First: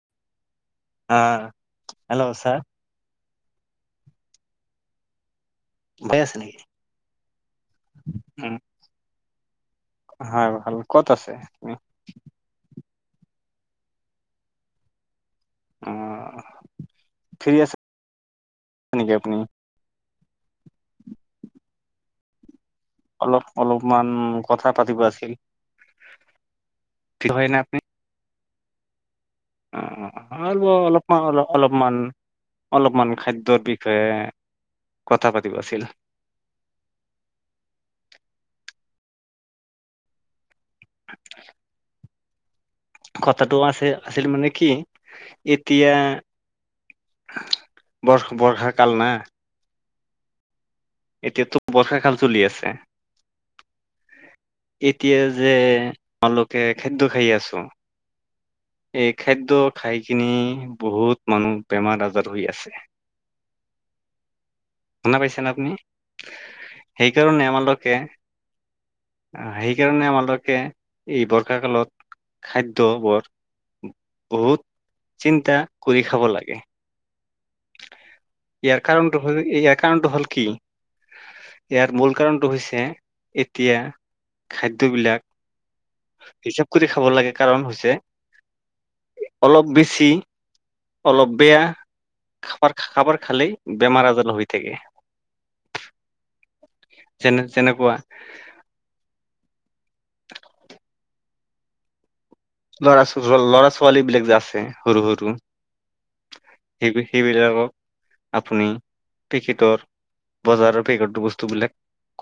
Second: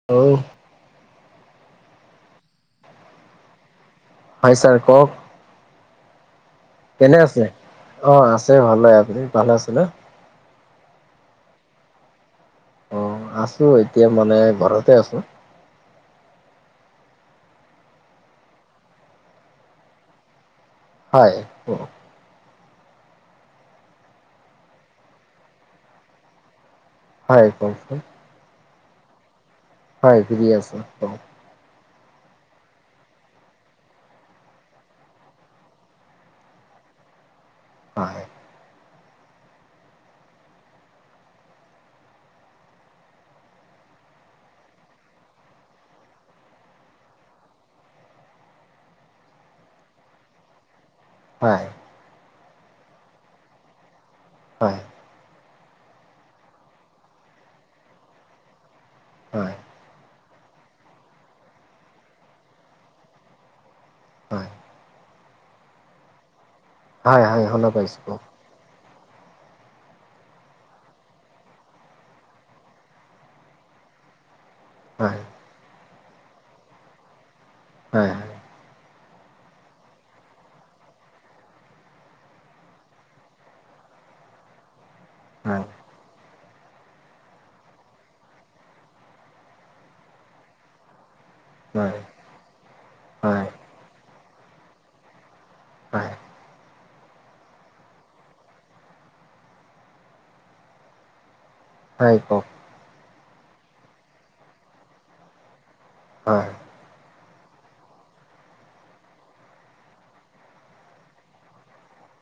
[inaudible] অঁ, hello sir. হয় sir কওক। ভয়, আছে নেকি? কেনে আছে, অঁ আছে উম ভালেই, আপুনি ভালে আছে নে? হয় ভাল, ক'ত আছে আপুনি? অঁ, আছো এতিয়া মানে ঘৰতে আছো। অঁ, ফ্ৰী আছে নেকি আপুনি? হয়, কওঁক। অলপ অলপমান কথা পাতিব আছিল। ফ্ৰী হয় নে কওকচোন। অঁ, হয় ফ্ৰী আৰু আছো কওক অলপমান অলপ অলপমান, অলপমান খাদ্যৰ বিষয়ে কথা পাতিব আছিল। হয়। কথাটো আছে, আছিল মানে কি এতিয়া বৰ বৰ্ষা কাল না। এতিয়াতো হয় বৰ্ষাকাল চলি আছে। হয় এতিয়া যে তোমালোকে খাদ্য খাই আছো এই খাদ্য হয় খাই কিনি বহুত মানুহ বেমাৰ আজাৰ হৈ আছে। হয়। শুনা পাইছেনে আপুনি? হয় হয় সেইকাৰণে শুনা পাইছো আমালোকে কওক সেইকাৰণে আমালোকে এই বৰ্ষাকালত খাদ্য বৰ বহুত হয়। চিন্তা কৰি খাব লাগে। হয়। ইয়াৰ কাৰণতো হল কি, ইয়াৰ কাৰণটো হ'ল কি ইয়াৰ মূল কাৰণটো হৈছে এতিয়া খাদ্যবিলাক হয়। হিচব কৰি খাব লাগে কাৰণ হৈছে অলপ বেছি, অলপ বেয়া। হয় হয়। খাবাৰ খাবাৰ খালেই হয় বেমাৰ আজাৰ হৈ থাকে। হয়। যেনে যেনেকুৱা [inaudible] হয় কওক। ল'ৰা-ল'ৰা ছোৱালী বিলাক যে আছে সৰু সৰু হয়। সেই-সেইবিলাকক আপুনি পেখেটৰ বজাৰৰ পেকটৰ বস্তু বিলাক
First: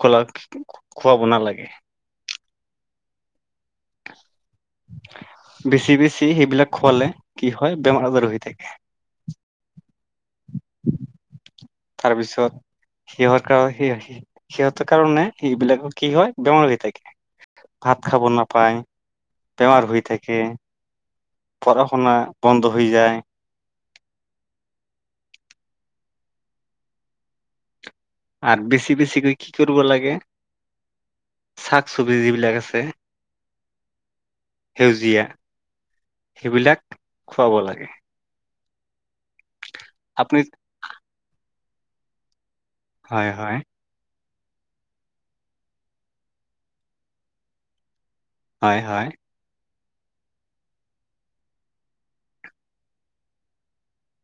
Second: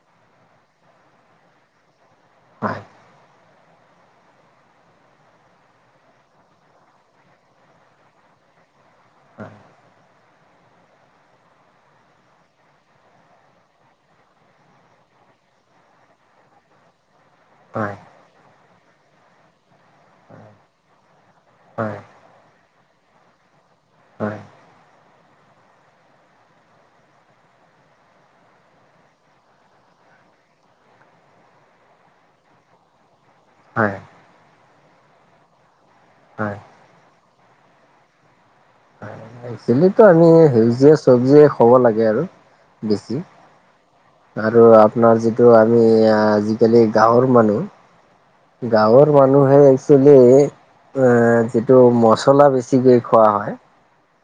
খোলা খুৱাব নালাগে। হয়। বেছি বেছি সেইবিলাক খোৱালে কি হয় বেমাৰ আজাৰ হৈ থাকে। হয়। তাৰপিছত সিহঁত কাৰ [unintelligible] সিহঁতৰ কাৰণে সবিলাক কি হয় বেমাৰ হৈ থাকে। হয় হয় ভাত খাব নাপায়, বেমাৰ হৈ থাকে। পঢ়া হয় শুনা বন্ধ হৈ যায়। হয়। আৰু বেছি বেছিকৈ কি কৰিব লাগে শাক চবজি যিবিলাক আছে হয়। সেউজীয়া হয় হয় সেইবিলাক খুৱাব লাগে। একচেলিটো আমি আপুনি সেউজীয়া চবজিয়ে খুৱাব লাগে আৰু বেছি। হয় হয় আৰু আপোনাৰ যিটো আমি আজিকালি গাঁৱৰ মানুহ, হয় হয় গাঁৱৰ মানুহ মানুহে একচুৱেলি অ', যিটো মচলা বেছিকৈ খোৱা হয়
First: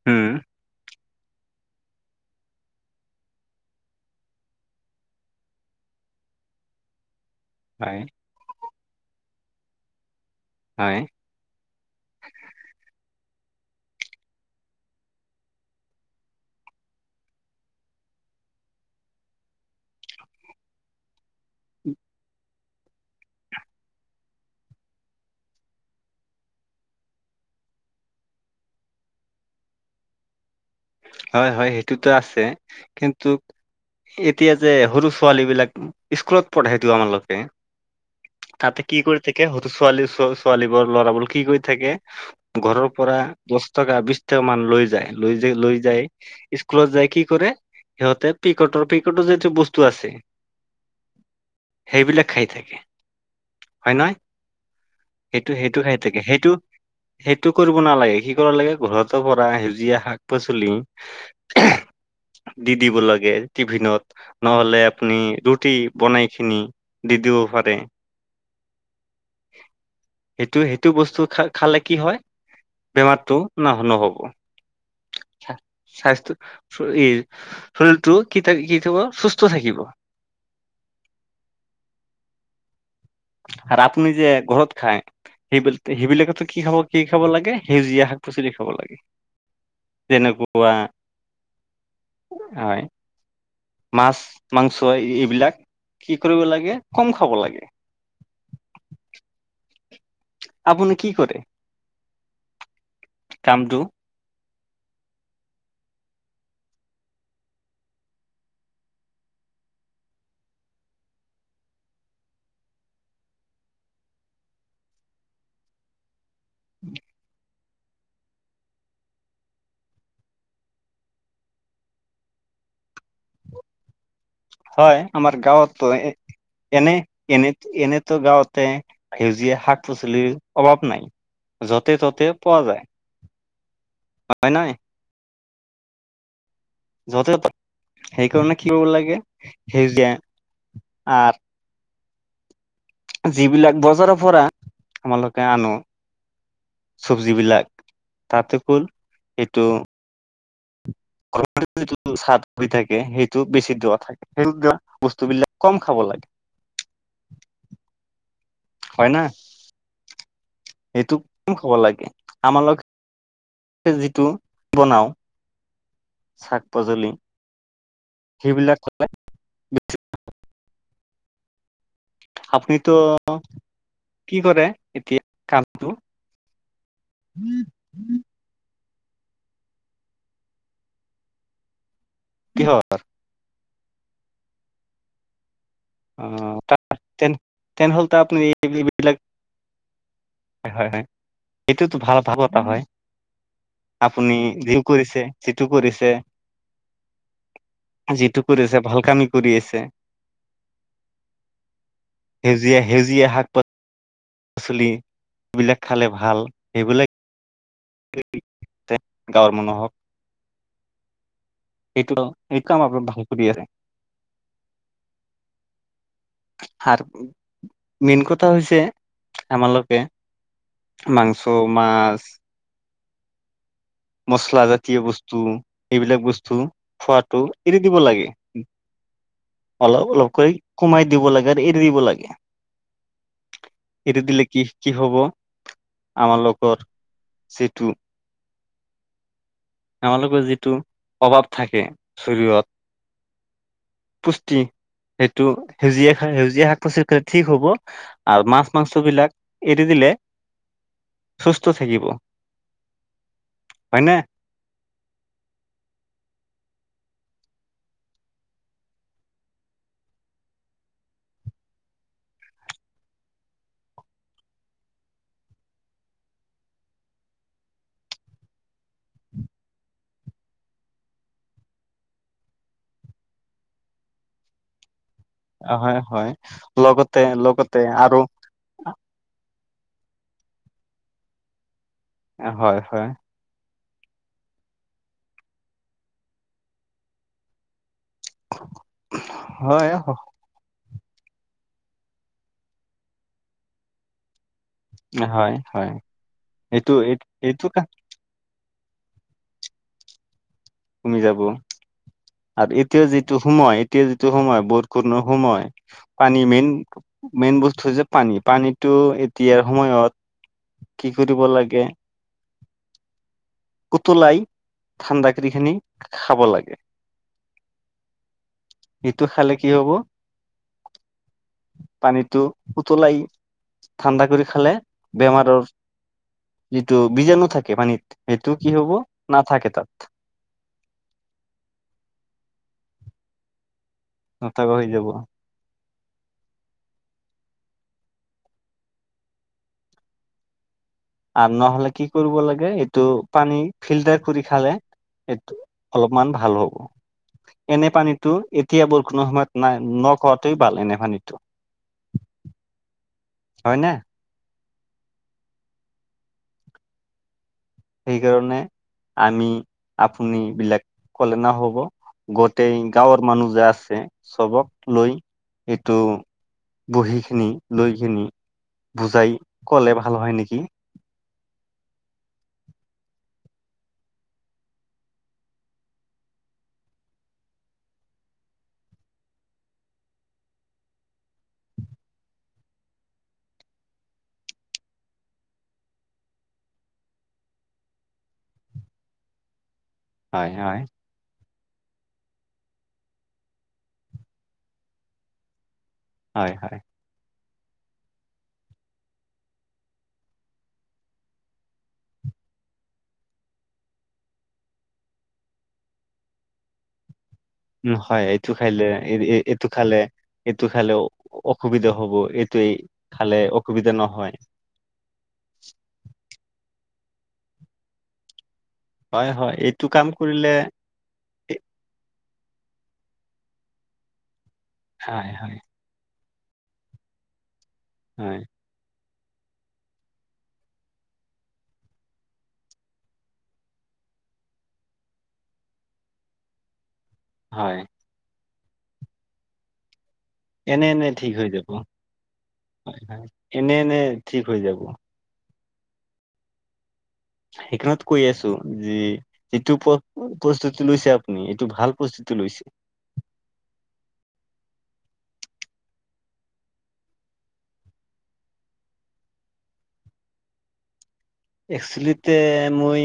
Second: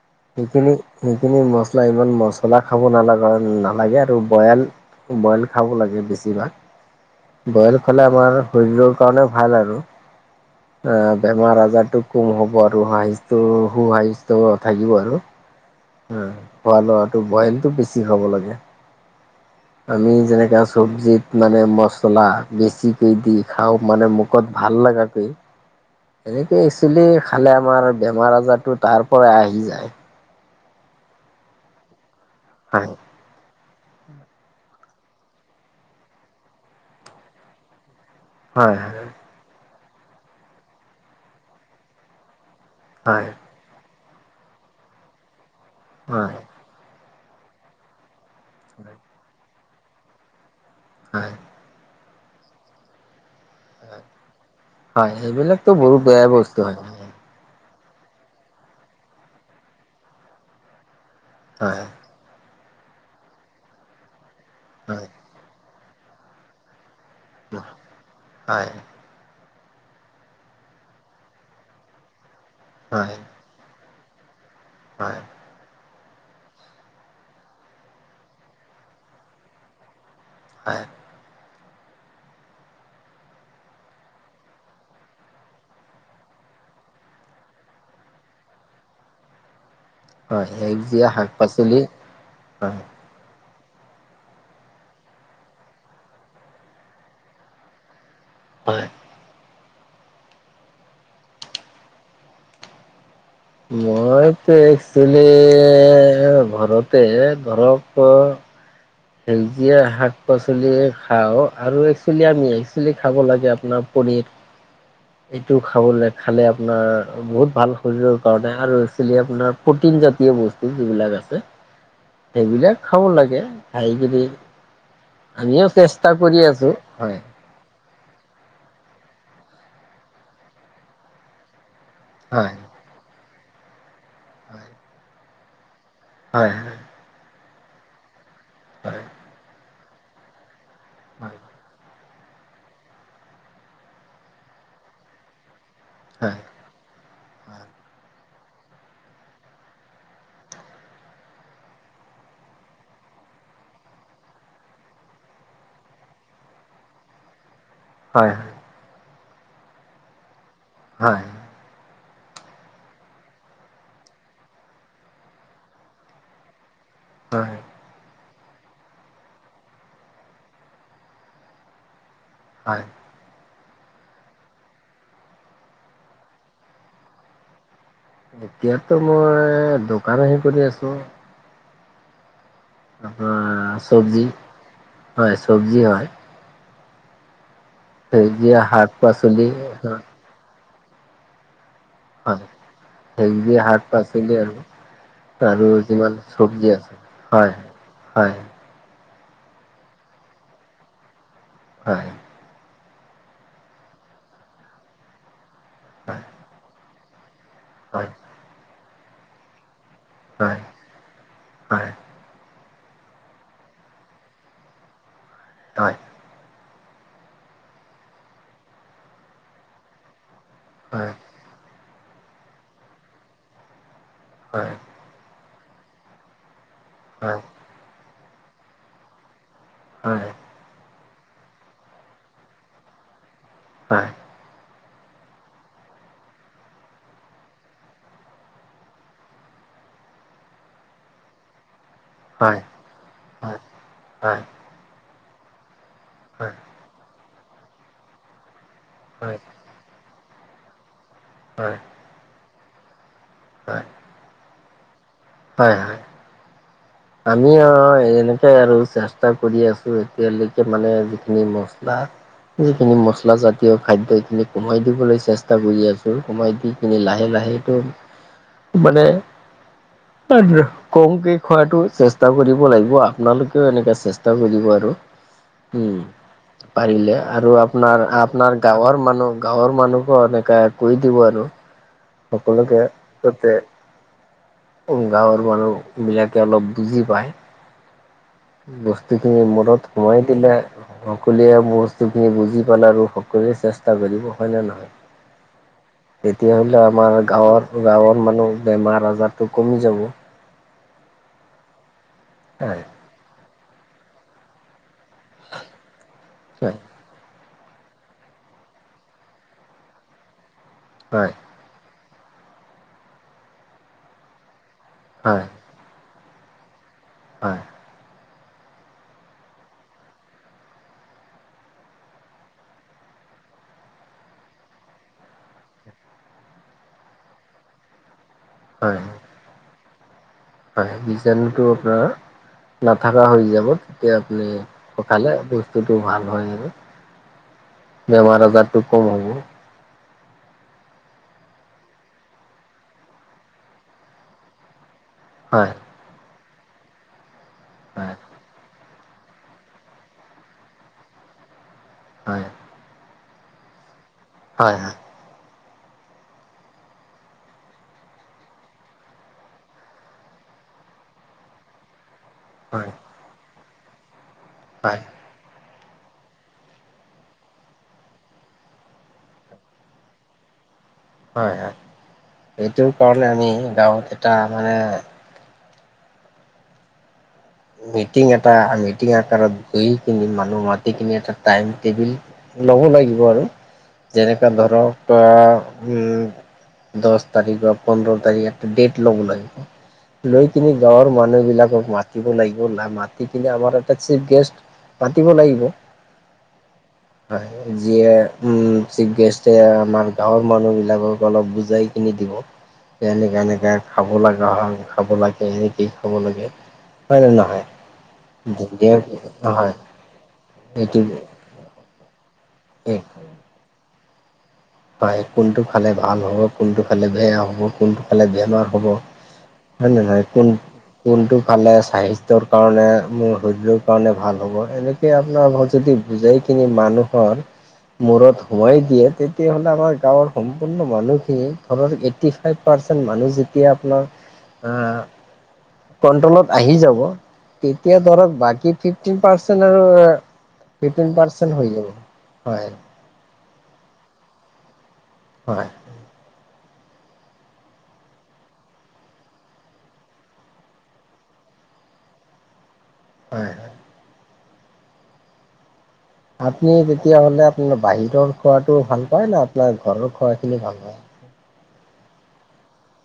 উম। সেইখিনি, সেইখিনি মচলা ইমান মচলা খাব নালাগা, নালাগে আৰু বয়েল বইল খাব লাগে বেছিভাগ। বইল হয় খালে আমাৰ শৰীৰৰ কাৰণে ভাল আৰু হয় এ বেমাৰ আজাৰটো কম হ'ব আৰু সাহিস্ত্য সু সাহিস্ত্য থাকিব আৰু খোৱা লোৱাটো বইলটো বেছি খাব লাগে আমি যেনেকা চব্জিত মানে মচলা বেছিকে দি খাওঁ মানে মুখত ভাল লগাকে এনেকে একচলি খালে আমাৰ বেমাৰ আজাৰটো তাৰ পৰাই আহি যায় হয় হয় সেইটোতো আছে হয় কিন্তু এতিয়া যে সৰু ছোৱালী বিলাক স্কুলত পঢ়াইটো আমালোকে হয় তাতে কি কৰি থাকে হয়তো ছোৱালী ছোৱালীবোৰ ল'ৰাবোৰ কি কৰি থাকে। ঘৰৰ পৰা হয় দছ টকা বিছ টকা মান লৈ যায় লৈ যাই লৈ যাই হয় স্কুলত যায় কি কৰে সিহঁতে পিকটৰ পিকটৰ যিটো বস্তু আছে। হয়। সেইবিলাক খাই থাকে হয় নহয়। হয় সেইটো সেইবিলাকতো সেইটো খাই বহুত থাকে বেয়া সেইটো বস্তু হয় হয় সেইটো কৰিব নালাগে কি কৰা লাগে ঘৰতো পৰা সেউজীয়া শাক পাচলি হয়। দি দিব লাগে টিভিনত নহলে হয় আপনি ৰুটি বনাই খিনি দি দিব ফাৰে হয় সেইটো সেইটো বস্তু খা খালে কি হয় হয় বেমাৰটো নাহ নহব হয়। স্বাস্থ্য চৰিৰ চৰিৰটো কি থাক কি থিব সুস্থ থাকিব। হয়। আৰু আপুনি যে ঘৰত খায় সেইবিলাক সেইবিলাকো কি খাব কি খাব লাগে সেউজীয়া শাক পাচলি খাব লাগে। হয় যেনেকুৱা সেউজীয়া শাক পাচলি হয়। মাছ মাংস এইবিলাক কি কৰিব লাগে কম খাব লাগে। হয়। আপুনি কি কৰে। কামটো মইতো একচেলি ঘৰতে ধৰক ক সেউজীয়া শাক পাচলি খাওঁ আৰু একচুৱেলি আমি একচুৱেলি খাব লাগে আপোনাৰ পনীৰ এইটো খাব লাগে খালে আপোনাৰ বহুত ভাল শৰীৰৰ কাৰণে আৰু আছিল আপোনাৰ প্ৰটিন জাতীয় বস্তু যিবিলাক আছে। সেইবিলাক খাব লাগে খাই কিনি হয়। আমাৰ আমিও গাঁৱতো চেষ্টা কৰি আছো এনে হয় এনেটো এনে গাঁওঁতে সেউজীয়া শাক পাচলিৰ অভাৱ নাই য'তে ত'তে হয় পোৱা যায় হয় নই হয় যথেত সেইকাৰণে কি কৰিব হয় হয় লাগে সেউজীয়া আৰ যিবিলাক বজাৰৰ পৰা আমালোকে আনো চবজি বিলাক ততে কুল এইটো ঘৰ যিটো চাদ পৰি থাকে সেইটো বেছি দূৱ থাকে সেবিলাক বস্তু বিলাক কম খাব লাগে হয়। হয় না এইটো হয় খাব লাগে আমালোক সে যিটো বনাওঁ শাক পাচলি- হয়। সেইবিলাক কথা- হয় আপুনিতো কি কৰে এতিয়া কামটো? [inaudible] এতিয়াতো মই দোকান আহি কৰি আছো। কিহ? অঁ' চব্জি হয়, চব্জি হয়। অঁ' তা‌ তেন তেন হ'ল এটা আপুনি- সেউজীয়া শাক পাচলি হয় হয় হয়, এইটোওতো ভাল ভাবটা হয়। সেই যে শাক আপুনি পাচলি আৰু, যি কৰিছে যিটো আৰু কৰিছে যিমান চব্জি আছে হয়। হয় যিটো কৰি আছে, ভাল কামে কৰি আছে। হয়। সেউজীয়া সেউজীয়া শাক পাচলিবিলাক খালে ভাল, সেইবিলাক- হয়। গাঁওৰ মানুহক- হয়, হয়। এইটো এই কাম আপোনি ভাল কৰি আছে। হয়। সাৰ মেন কথা হৈছে- আমালোকে হয় মাংস মাছ- হয় হয় হয় হয় হয় মচলা হয় জাতীয় বস্তু, এইবিলাক বস্তু খোৱাতো- এৰি দিব লাগে। অলপ অলপকৈ কমাই- দিব লাগে আৰু এৰি দিব লাগে। এৰি দিলে- কি কি হ'ব? আমাৰ লগৰ যিটো- আমালোকৰ যিটো অভাৱ থাকে- চৰিৰত, পুষ্টি সেইটো সেউজিয়া- সেউজীয়া শাক পাচলি খালে ঠিক হ'ব, আ মাছ মাংস বিলাক হয় এৰি দিলে। সুস্থ হয় থাকিব, হয় নে? হয় হয়। আমি অঁ' এনেকে আৰু চেষ্টা কৰি আছো এতিয়ালৈকে মানে যিখিনি মচলা- সেইখিনি মচলা জাতীয় খাদ্য এইখিনি কমাই দিবলৈ চেষ্টা কৰি আছো, কমাই দি- তুমি লাহে লাহেটো মানে- তাৰ কওঁংতে খোৱাটো- চেষ্টা কৰিব লাগিব, আপোনালোকেও এনেকে চেষ্টা কৰিব আৰু। হয় উম' হয় পাৰিলে লগতে আৰু লগতে আপোনাৰ আৰু আপোনাৰ- গাঁৱৰ মানুহ গাঁৱৰ মানুহো এনেকা কৈ দিব আৰু হয় সকলোকে। হয় ততে গাঁৱৰ মানুহবিলাকে অলপ বুজি পায়। বস্তু খিনি মূৰত হয় সোমাই দিলে- সকলোৱে বস্তুখিনি বুজি পালে আৰু সকলোৱে চেষ্টা কৰিব, হয়নে নহয়? হয় হয় তেতিয়া হলে এইটো আমাৰ এই এইটো কা গাঁৱত গাঁৱত- মানুহ বেমাৰ আজাৰটো কমি যাব। কমি যাব, আৰু এতিয়া যিটো সময় এতিয়া যিটো সময় বহুত- কূৰ্ণ সময়, পানী মেইন- হয় হয় মেইন বস্তু হৈছে পানী, পানীটো এতিয়াৰ সময়ত কি হয় কৰিব লাগে? উতলাই ঠাণ্ডা হয় কিৰি খিনি খাব লাগে। হয়। ইটো খালে কি হ'ব? পানীটো উতলাই ঠাণ্ডা কৰি খালে বেমাৰৰ যিটো বীজাণু থাকে পানীত এইটো কি হ'ব হয় না থাকে তাত। হয়, বীজাণুটো আপোনাৰ নথকা হৈ যাব। আপুনি নথকা হৈ যাব খালে ব [unintelligible] বস্তুটো ভাল হয় আৰু, বেমাৰ আজাৰটো কম হ'ব। আৰু নহ'লে কি কৰিব লাগে এইটো পানী ফিল্টাৰ কৰি খালে হয়। অলপমান ভাল হ'ব, এনেই হয় পানীটো এতিয়া বৰষুণৰ সময়ত নাই নখোৱাটোৱেই ভাল এনে পানীটো। হয়। হয়নে? হয়, হয়। সেইকাৰণে আমি আপুনি বিলাক ক'লে নহ'ব। গোটেই হয় গাঁৱৰ মানুহ যে আছে সবক হয় লৈ এইটো বহি কিনি লৈকিনি বুজাই ক'লে ভাল হয় নেকি? হয়, হয়। এইটো কাৰণে আমি গাঁৱত এটা মানে মিটিং এটা মিটিং আকাৰত তই মানুহ মাতি কিনি এটা টাইম টেবুল লব লাগিব আৰু, যেনেকা ধৰক অ' উম দহ তাৰিখ বা পোন্ধৰ তাৰিখ এটা ডেট ল'ব লাগিব। লৈ হয়, কিনি হয়, গাঁৱৰ মানুহ বিলাকক মাত। মাতি লাগিব মাতি কিনে আমাৰ এটা চিফ গেষ্ট মাতিব লাগিব। হয়, হয়। হয়। যিয়ে উম চিফ গেষ্টে আমাৰ গাঁৱৰ মানুহ বিলাকক অলপ বুজাই কিনি দিব। এনেকে এনেকে খাব লগা হয় খাব লাগে এনেকেই খাব লাগে। হয় নে নহয়? উম, হয়। এইটো খাইলে এইটো হয় খালে এইটো খালে অসুবিধা হব এইটো এই খালে অসুবিধা নহয়। পায়, কোনটো খালে ভাল হ'ব, কোনটো খালে বেয়া হ'ব, কোনটো খালে বেমাৰ হ'ব হয়, এইটো হয় নে কাম নাই? কোন কৰিলে কোনটো এ- খালে স্বাস্থ্যৰ কাৰণে মোৰ শৰীৰৰ কাৰণে ভাল হ'ব। এনেক কে হয়, হয়, আপোনালোকক যদি বুজাই কিনি মানুহৰ মূৰত হয়, সুমুৱাই দিয়ে তেতি তেতিয়াহ'লে আমাৰ গাঁৱৰ সম্পূৰ্ণ মানুহখিনি, ঘৰৰ এইটি ফাইভ পাৰ্চেণ্ট মানুহ যেতিয়া আপোনাৰ আহ কন্ট্ৰলত আহি যাব। হয়। তেতিয়া ধৰক বাকী ফিফটিন পাৰ্চেণ্ট আৰু এনে এনে ফিফটিন ঠিক পাৰ্চেট হৈ যাব, হয়। এনে এনে ঠিক হৈ যাব। হয়। সেইকাৰনত কৈ আছো, যে এইটো প্ৰ প্ৰস্তুতি লৈছে আপুনি, এইটো ভাল প্ৰস্তুতি লৈছে। হয়, হয়। আপুনি তেতিয়া হ'লে আপোনাৰ বাহিৰৰ খোৱাটো ভাল পায় না আপোনাৰ ঘৰৰ খোৱা খিনি ভাল পায়? এক্চেলিতে মই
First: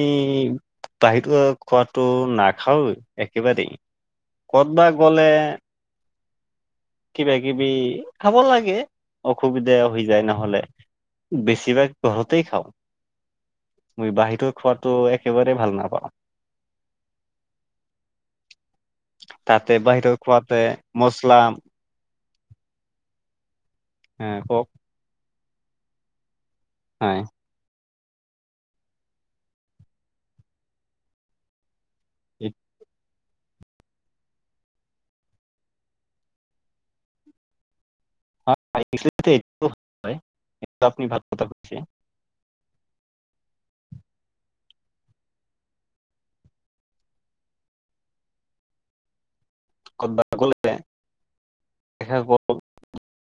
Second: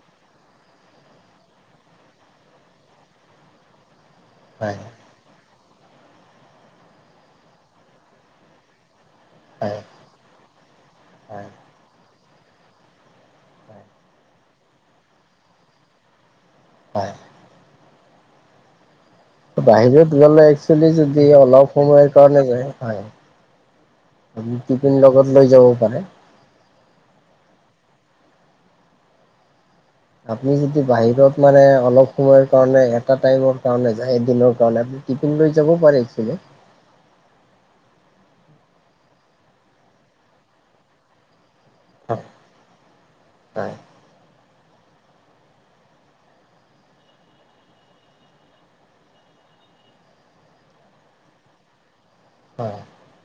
বাহিৰত খোৱাটো নাখাওঁয়ে একেবাৰেই। হয় ক'ত বা গ'লে কিবা কিবি খাব লাগে অসুবিধা হয় হৈ যায় নহ'লে। হয় বেছিভাগ ঘৰতেই খাওঁ। হয় মই বাহিৰত খোৱাটো একেবাৰে ভাল নাপাওঁ। [unintelligible] তাতে বাহিৰত গ'লে খোৱাতে একচুৱেলি যদি মছলা অলপ সময় কাৰণে যে হয়, আহ কওক টিফিন লগত লৈ যাবও পাৰে। হয়। আপুনি যদি বাহিৰত মানে অলপ সময়ৰ কাৰণে এটা টাইমৰ কাৰণে যায় এদিনৰ কাৰণে আপুনি টিফিন লৈ যাবও পাৰে এক্সেলি। [unintelligible] এইটো আপুনি ভাল কথা কৈছে। হয়। ক'ৰবাত গ'লে [unintelligible] হয়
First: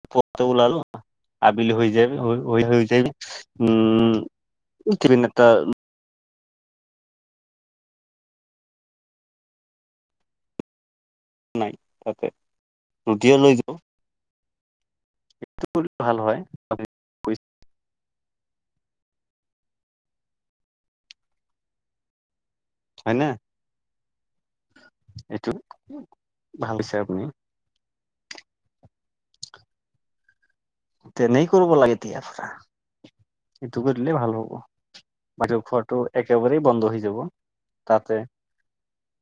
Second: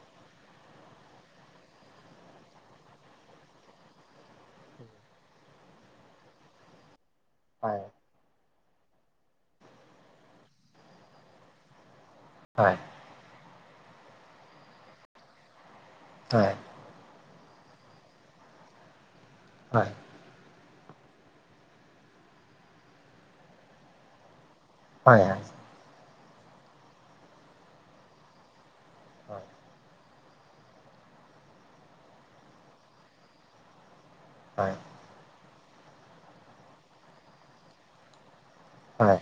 [unintelligible] আবেলি হৈ যায়, হৈ [unintelligible] উমঁ- [unintelligible] হয়। নাই তাতে। হয়। ৰুটিয়ে লৈ যাওঁ। [unintelligible] কৰি ভাল হয়। হয়। হয়নে। হয় এইটো [inaudible] ভাল দিছে আপুনি। হয়। তেনেই কৰিব লাগে এতিয়াৰ পৰা। এইটো কৰিলে ভাল হ'ব। হয়। [unintelligible] ঘৰটো একেবাৰেই বন্ধ হৈ যাব তাতে। হয়।